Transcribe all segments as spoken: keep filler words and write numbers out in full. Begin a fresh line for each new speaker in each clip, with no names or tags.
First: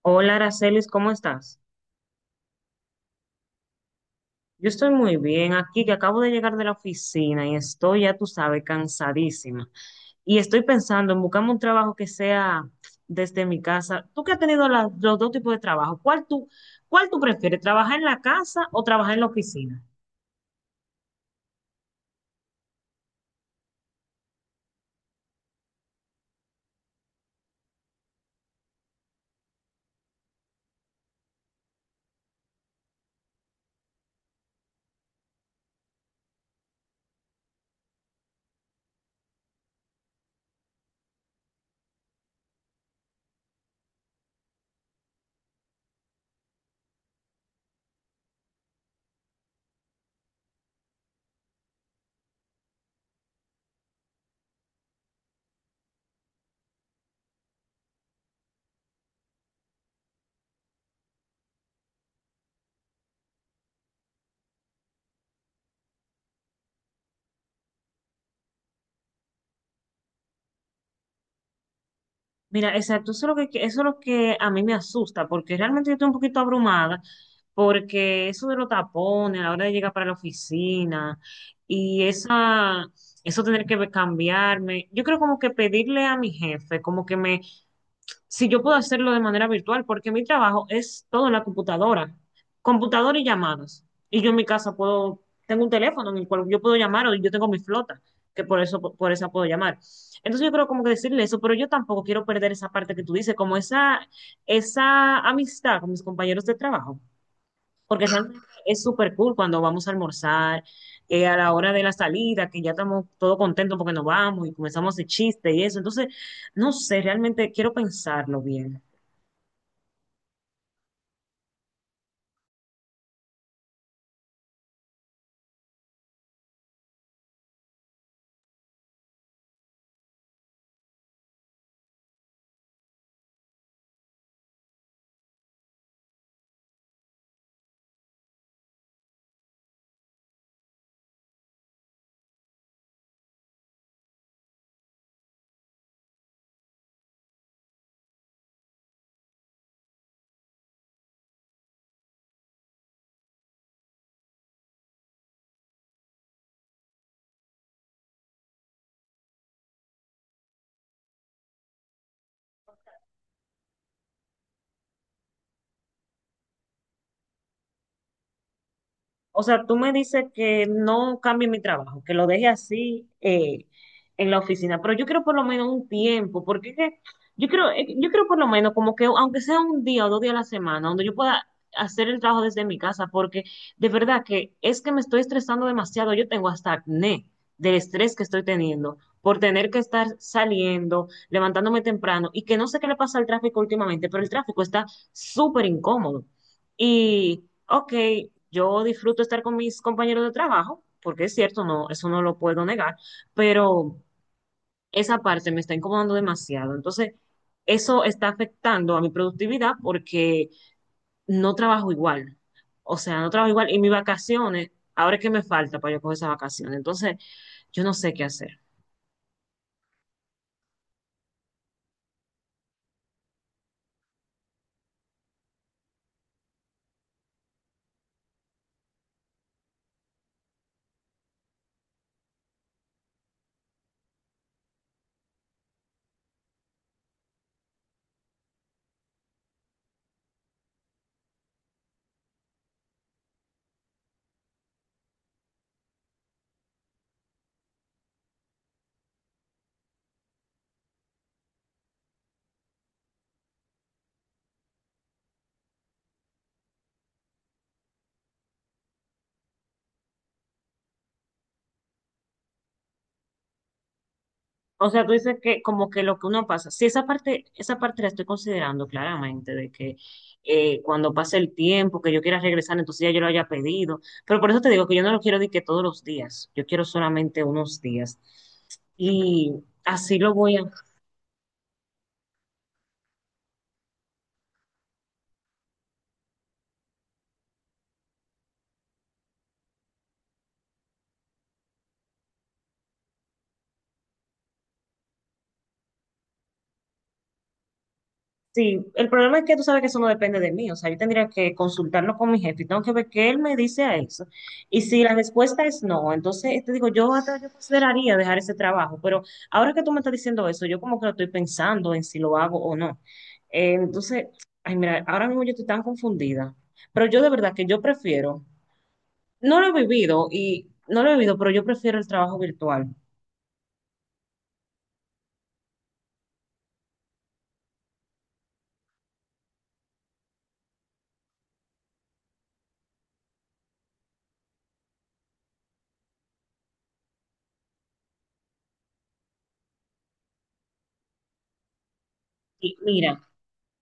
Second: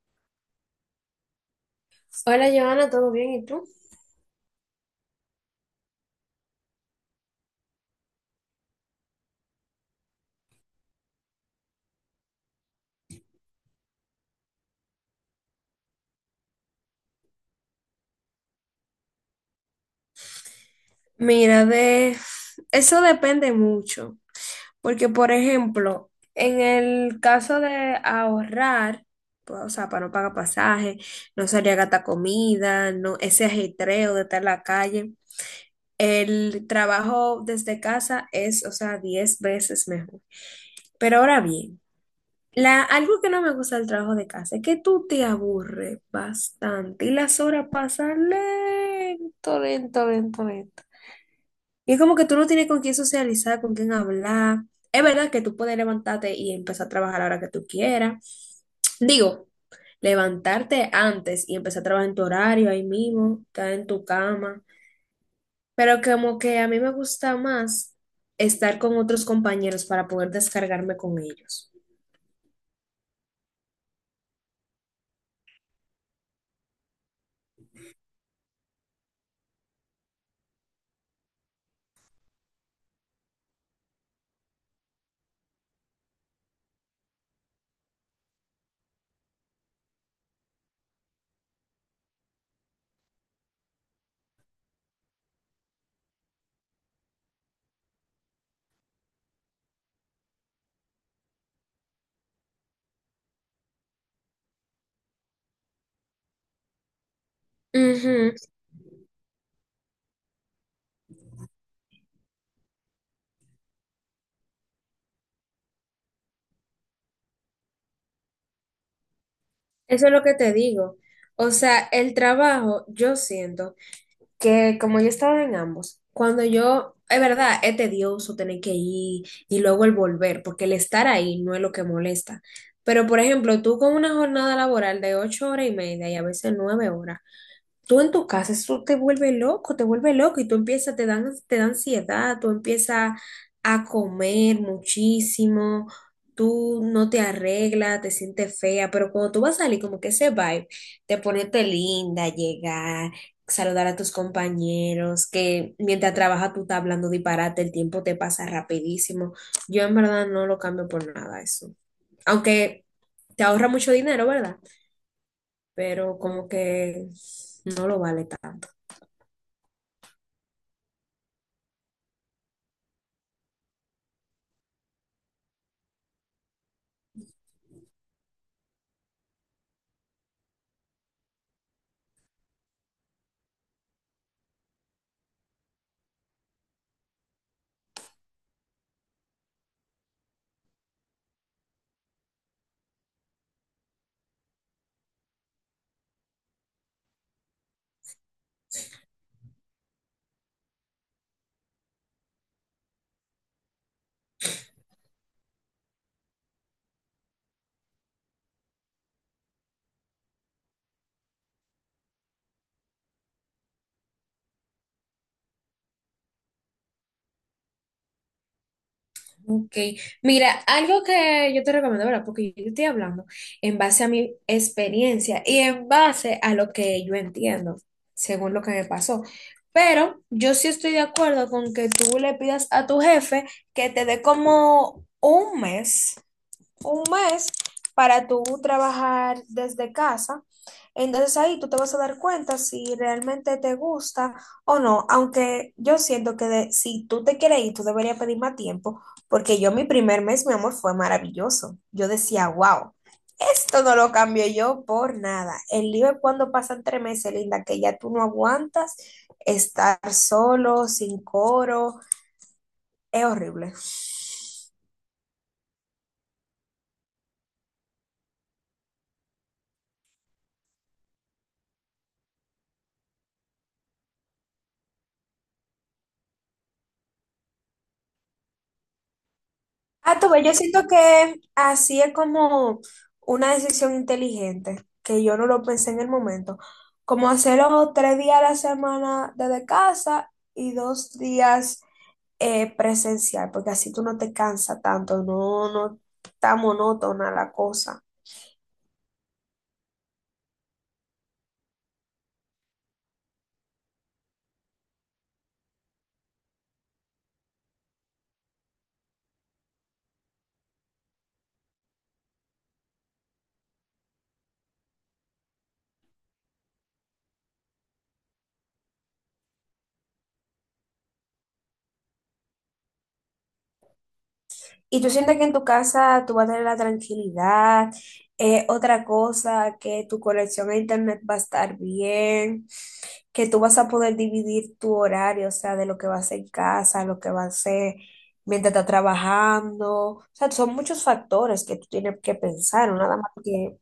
Hola, Aracelis, ¿cómo estás?
Hola, Joana, ¿todo bien? ¿Y tú?
Yo estoy muy bien aquí, que acabo de llegar de la oficina y estoy, ya tú sabes, cansadísima. Y estoy pensando en buscarme un trabajo que sea desde mi casa. Tú que has tenido la- los dos tipos de trabajo, ¿cuál tú, cuál tú prefieres, trabajar en la casa o trabajar en la oficina?
Mira, de eso depende mucho, porque por ejemplo, en el caso de ahorrar, pues, o sea, para no pagar pasaje, no salir a gastar comida, no ese ajetreo de estar en la calle, el trabajo desde casa es, o sea, diez veces mejor. Pero ahora bien, la, algo que no me gusta del trabajo de casa es que tú te aburres bastante y las horas pasan lento, lento, lento, lento. Y es como que tú no tienes con quién socializar, con quién hablar. Es verdad que tú puedes levantarte y empezar a trabajar a la hora que tú quieras. Digo, levantarte antes y empezar a trabajar en tu horario ahí mismo, estar en tu cama. Pero como que a mí me gusta más estar con otros compañeros para poder descargarme con ellos.
Mira, exacto, eso es lo que, eso es lo que a mí me asusta, porque realmente yo estoy un poquito abrumada, porque eso de los tapones a la hora de llegar para la oficina y esa, eso tener que cambiarme, yo creo como que pedirle a mi jefe, como que me, si yo puedo hacerlo de manera virtual, porque mi trabajo es todo en la computadora, computadora y llamadas. Y yo en mi casa puedo, tengo un teléfono en el cual yo puedo llamar o yo tengo mi flota, que por eso, por esa puedo llamar. Entonces yo creo como que decirle eso, pero yo tampoco quiero perder esa parte que tú dices, como esa, esa amistad con mis compañeros de trabajo. Porque
Ujú,
realmente es súper cool cuando vamos a almorzar, eh, a la hora de la salida, que ya estamos todos contentos porque nos vamos y comenzamos el chiste y eso. Entonces, no sé, realmente quiero pensarlo bien.
eso es lo que te digo. O sea, el trabajo, yo siento. que como yo estaba en ambos, cuando yo, es verdad, es tedioso tener que ir y luego el volver, porque el estar ahí no es lo que molesta. Pero, por ejemplo, tú con una jornada laboral de ocho horas y media y a veces nueve horas, tú en tu casa, eso te vuelve loco, te vuelve loco y tú empiezas, te dan, te da ansiedad, tú empiezas a comer muchísimo, tú no te arreglas, te sientes fea, pero cuando tú vas a salir, como que ese vibe, te ponerte linda, llegar, saludar a tus compañeros, que mientras trabajas tú estás hablando disparate, el tiempo te pasa rapidísimo. Yo en verdad no lo cambio por nada eso. Aunque te ahorra mucho dinero, ¿verdad? Pero como que no lo vale tanto.
O sea, tú me dices que no cambie mi trabajo, que lo deje así eh, en la oficina, pero yo quiero por lo menos un tiempo, porque es que yo quiero, eh, yo quiero por lo menos como que aunque sea un día o dos días a la semana, donde yo pueda hacer el trabajo desde mi casa, porque de verdad que es que me estoy estresando demasiado, yo tengo hasta acné del estrés que estoy teniendo por tener que estar saliendo, levantándome temprano y que no sé qué le pasa al tráfico últimamente, pero el tráfico está súper incómodo. Y, ok, yo disfruto estar con mis compañeros de trabajo, porque es cierto, no, eso no lo puedo negar, pero esa parte me está incomodando demasiado. Entonces, eso está afectando a mi productividad porque no trabajo igual. O sea, no trabajo igual. Y mis vacaciones, ahora es que me falta para yo coger esas vacaciones. Entonces, yo no sé qué hacer.
Ok, mira, algo que yo te recomiendo, ¿verdad? Porque yo te estoy hablando en base a mi experiencia y en base a lo que yo entiendo, según lo que me pasó. Pero yo sí estoy de acuerdo con que tú le pidas a tu jefe que te dé como un mes un mes para tú trabajar desde casa. Entonces ahí tú te vas a dar cuenta si realmente te gusta o no, aunque yo siento que de- si tú te quieres ir, tú deberías pedir más tiempo, porque yo mi primer mes, mi amor, fue maravilloso. Yo decía, wow, esto no lo cambio yo por nada. El lío es cuando pasan tres meses, linda, que ya tú no aguantas estar solo, sin coro, es horrible.
O sea, tú dices que como que lo que uno pasa, sí, esa parte, esa parte la estoy considerando claramente, de que eh, cuando pase el tiempo, que yo quiera regresar, entonces ya yo lo haya pedido, pero por eso te digo que yo no lo quiero de que todos los días, yo quiero solamente unos días. Y así
Ah, tú
lo
ves, yo
voy a,
siento que así es como una decisión inteligente, que yo no lo pensé en el momento. Como hacerlo tres días a la semana desde casa y dos días eh, presencial, porque así tú no te cansas tanto, no, no está monótona la cosa.
Sí, el problema es que tú sabes que eso no depende de mí, o sea, yo tendría que consultarlo con mi jefe y tengo que ver qué él me dice a eso. Y si la respuesta es no, entonces te digo, yo hasta yo consideraría dejar ese trabajo, pero ahora que tú me estás diciendo eso, yo como que lo estoy pensando en si lo hago o no. Eh, entonces, ay, mira, ahora mismo yo estoy tan confundida, pero yo de verdad que yo prefiero, no lo he vivido y no lo he vivido, pero yo prefiero el trabajo virtual.
Y tú sientes que en tu casa tú vas a tener la tranquilidad, eh, otra cosa, que tu conexión a internet va a estar bien, que tú vas a poder dividir tu horario, o sea, de lo que vas a hacer en casa, lo que vas a hacer mientras estás trabajando. O sea, son muchos factores que tú tienes que
Y
pensar, ¿no? Nada
mira,
más que,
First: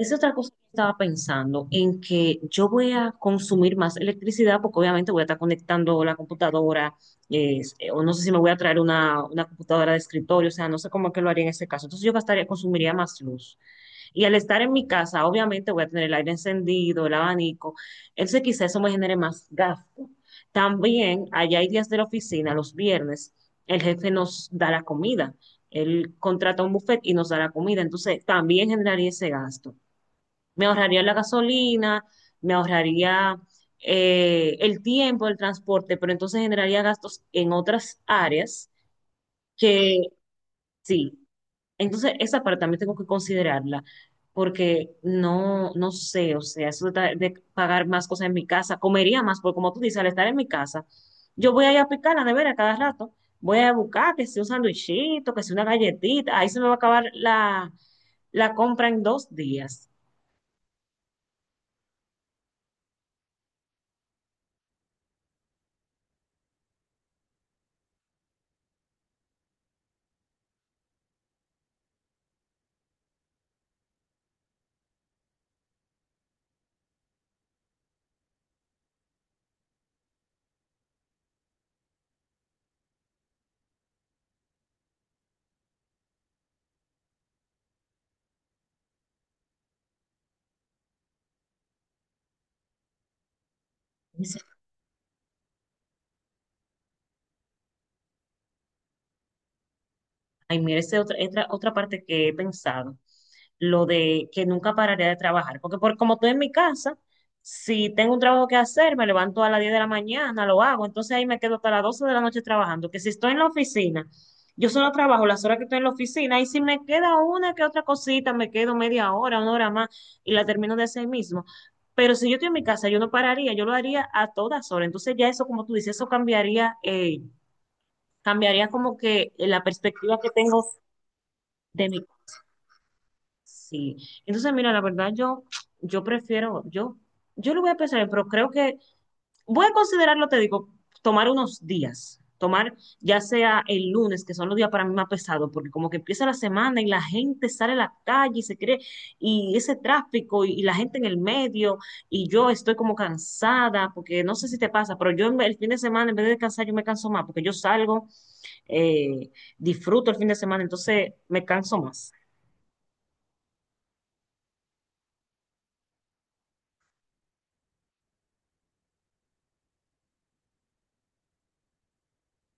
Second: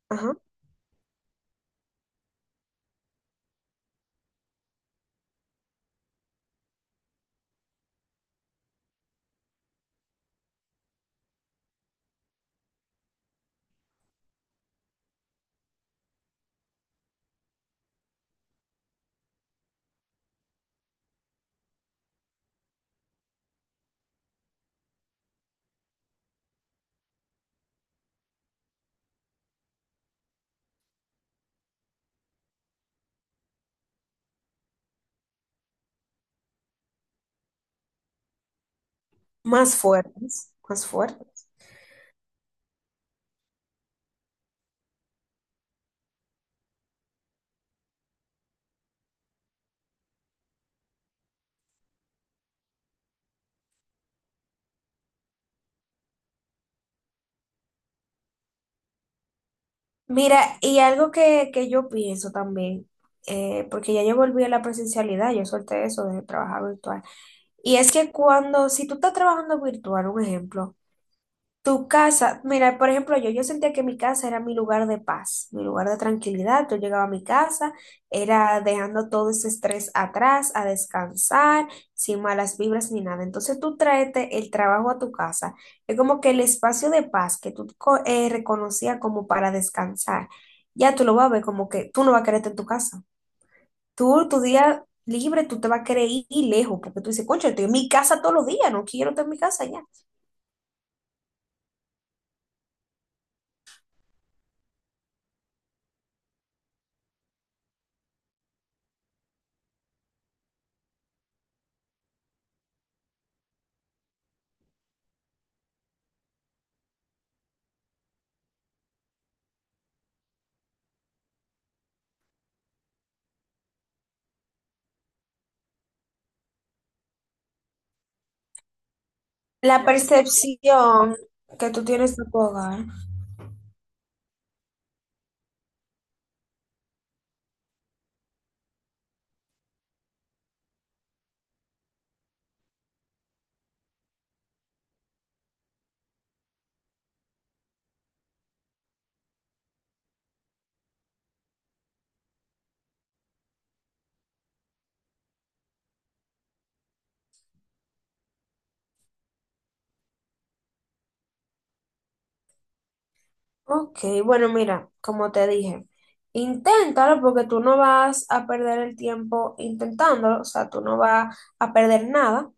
es otra
ajá,
cosa que estaba pensando, en que yo voy a consumir más electricidad porque obviamente voy a estar conectando la computadora, eh, o no sé si me voy a traer una, una computadora de escritorio, o sea, no sé cómo es que lo haría en ese caso. Entonces yo gastaría, consumiría más luz. Y al estar en mi casa, obviamente voy a tener el aire encendido, el abanico, entonces quizá eso me genere más gasto. También, allá hay días de la oficina, los viernes, el jefe nos da la comida. Él contrata un buffet y nos da la comida, entonces también generaría ese gasto, me ahorraría la gasolina, me ahorraría eh, el tiempo, el transporte, pero entonces generaría gastos en otras áreas
más
que
fuertes, más
sí.
fuertes.
Entonces, esa parte también tengo que considerarla, porque no, no sé, o sea, eso de, ta- de pagar más cosas en mi casa, comería más, porque como tú dices, al estar en mi casa, yo voy a ir a picar la nevera cada rato, voy a buscar que si un sandwichito, que si una galletita, ahí se me va a acabar la, la compra en dos días.
Mira, y algo que, que yo pienso también, eh, porque ya yo volví a la presencialidad, yo solté eso de trabajar virtual. Y es que cuando, si tú estás trabajando virtual, un ejemplo, tu casa, mira, por ejemplo, yo, yo sentía que mi casa era mi lugar de paz, mi lugar de tranquilidad. Yo llegaba a mi casa, era dejando todo ese estrés atrás, a descansar, sin malas vibras ni nada. Entonces tú tráete el trabajo a tu casa. Es como que el espacio de paz que tú co- eh, reconocías como para descansar, ya tú lo vas a ver como que tú no vas a quererte en tu casa. Tú, tu día libre, tú te vas a querer ir lejos, porque tú dices, concha, estoy en mi casa todos los días, no quiero estar en mi casa ya.
Ay, mira, esa es otra, otra, otra parte que he pensado, lo de que nunca pararé de trabajar, porque por, como estoy en mi casa, si tengo un trabajo que hacer, me levanto a las diez de la mañana, lo hago, entonces ahí me quedo hasta las doce de la noche trabajando, que si estoy en la oficina, yo solo trabajo las horas que estoy en la oficina y si me queda una que otra cosita, me quedo media hora, una hora más y la termino de hacer mismo. Pero si yo estoy en mi casa, yo no pararía, yo lo haría a todas horas. Entonces ya eso, como tú dices, eso cambiaría, eh, cambiaría como que la
La
perspectiva que tengo
percepción que tú
de mi,
tienes de tu hogar.
sí. Entonces, mira, la verdad, yo, yo prefiero, yo, yo lo voy a pensar, pero creo que voy a considerarlo, te digo, tomar unos días. Tomar ya sea el lunes, que son los días para mí más pesados, porque como que empieza la semana y la gente sale a la calle y se cree, y ese tráfico y, y la gente en el medio, y yo estoy como cansada, porque no sé si te pasa, pero yo en vez- el fin de semana, en vez de descansar, yo me canso más, porque yo salgo, eh, disfruto el fin de semana, entonces me canso más.
Ok, bueno, mira, como te dije, inténtalo porque tú no vas a perder el tiempo intentándolo, o sea, tú no vas a perder nada.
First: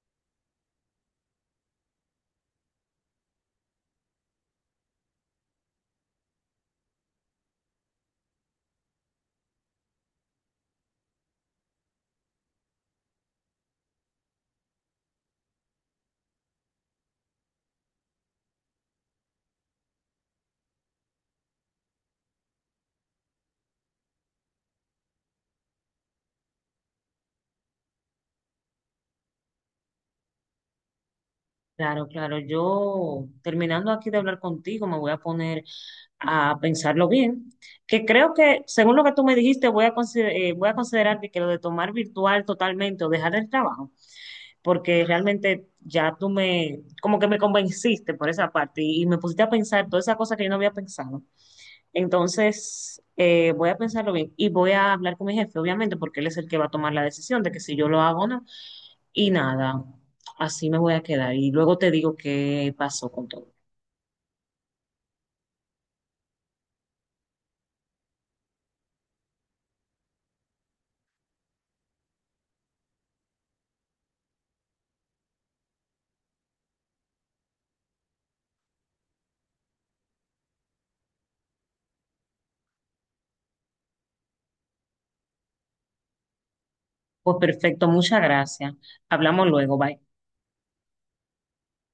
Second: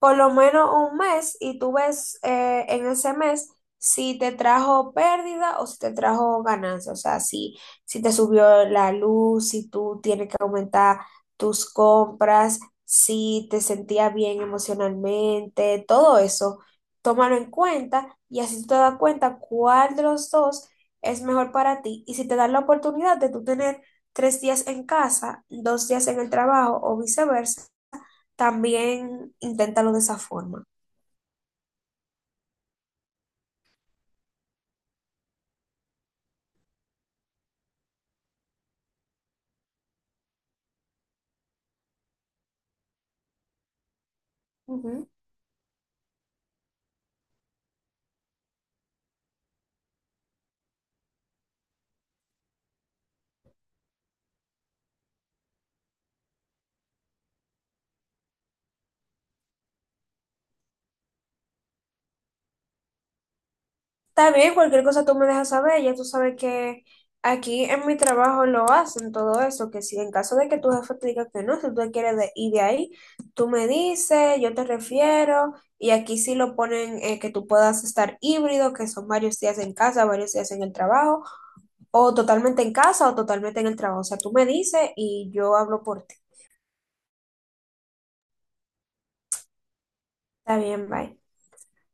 Por lo menos un mes y tú ves eh, en ese mes si te trajo pérdida o si te trajo ganancia, o sea, si, si te subió la luz, si tú tienes que aumentar tus compras, si te sentías bien emocionalmente, todo eso, tómalo en cuenta y así tú te das cuenta cuál de los dos es mejor para ti y si te dan la oportunidad de tú tener tres días en casa, dos días en el trabajo o viceversa también inténtalo de esa forma.
Claro, claro. Yo, terminando aquí de hablar contigo, me voy a poner a pensarlo bien, que creo que, según lo que tú me dijiste, voy a consider- eh, voy a considerar que, que lo de tomar virtual totalmente o dejar el trabajo, porque
Ujú.
realmente ya tú me, como que me convenciste por esa parte y, y me pusiste a pensar todas esas cosas que yo no había pensado. Entonces, eh, voy a pensarlo bien y voy a hablar con mi jefe, obviamente, porque él es el que va a tomar la decisión de que si yo lo hago o no. Y nada, así me voy a quedar y luego te digo qué pasó con todo.
Está bien, cualquier cosa tú me dejas saber, ya tú sabes que aquí en mi trabajo lo hacen todo eso, que si en caso de que tu jefe te diga que no, si tú te quieres de- ir de ahí, tú me dices, yo te refiero, y aquí sí lo ponen eh, que tú puedas estar híbrido, que son varios días en casa, varios días en el trabajo, o totalmente en casa o totalmente en el trabajo, o sea, tú me dices y yo hablo por ti.
Pues perfecto, muchas gracias. Hablamos luego, bye.
Está bien, bye.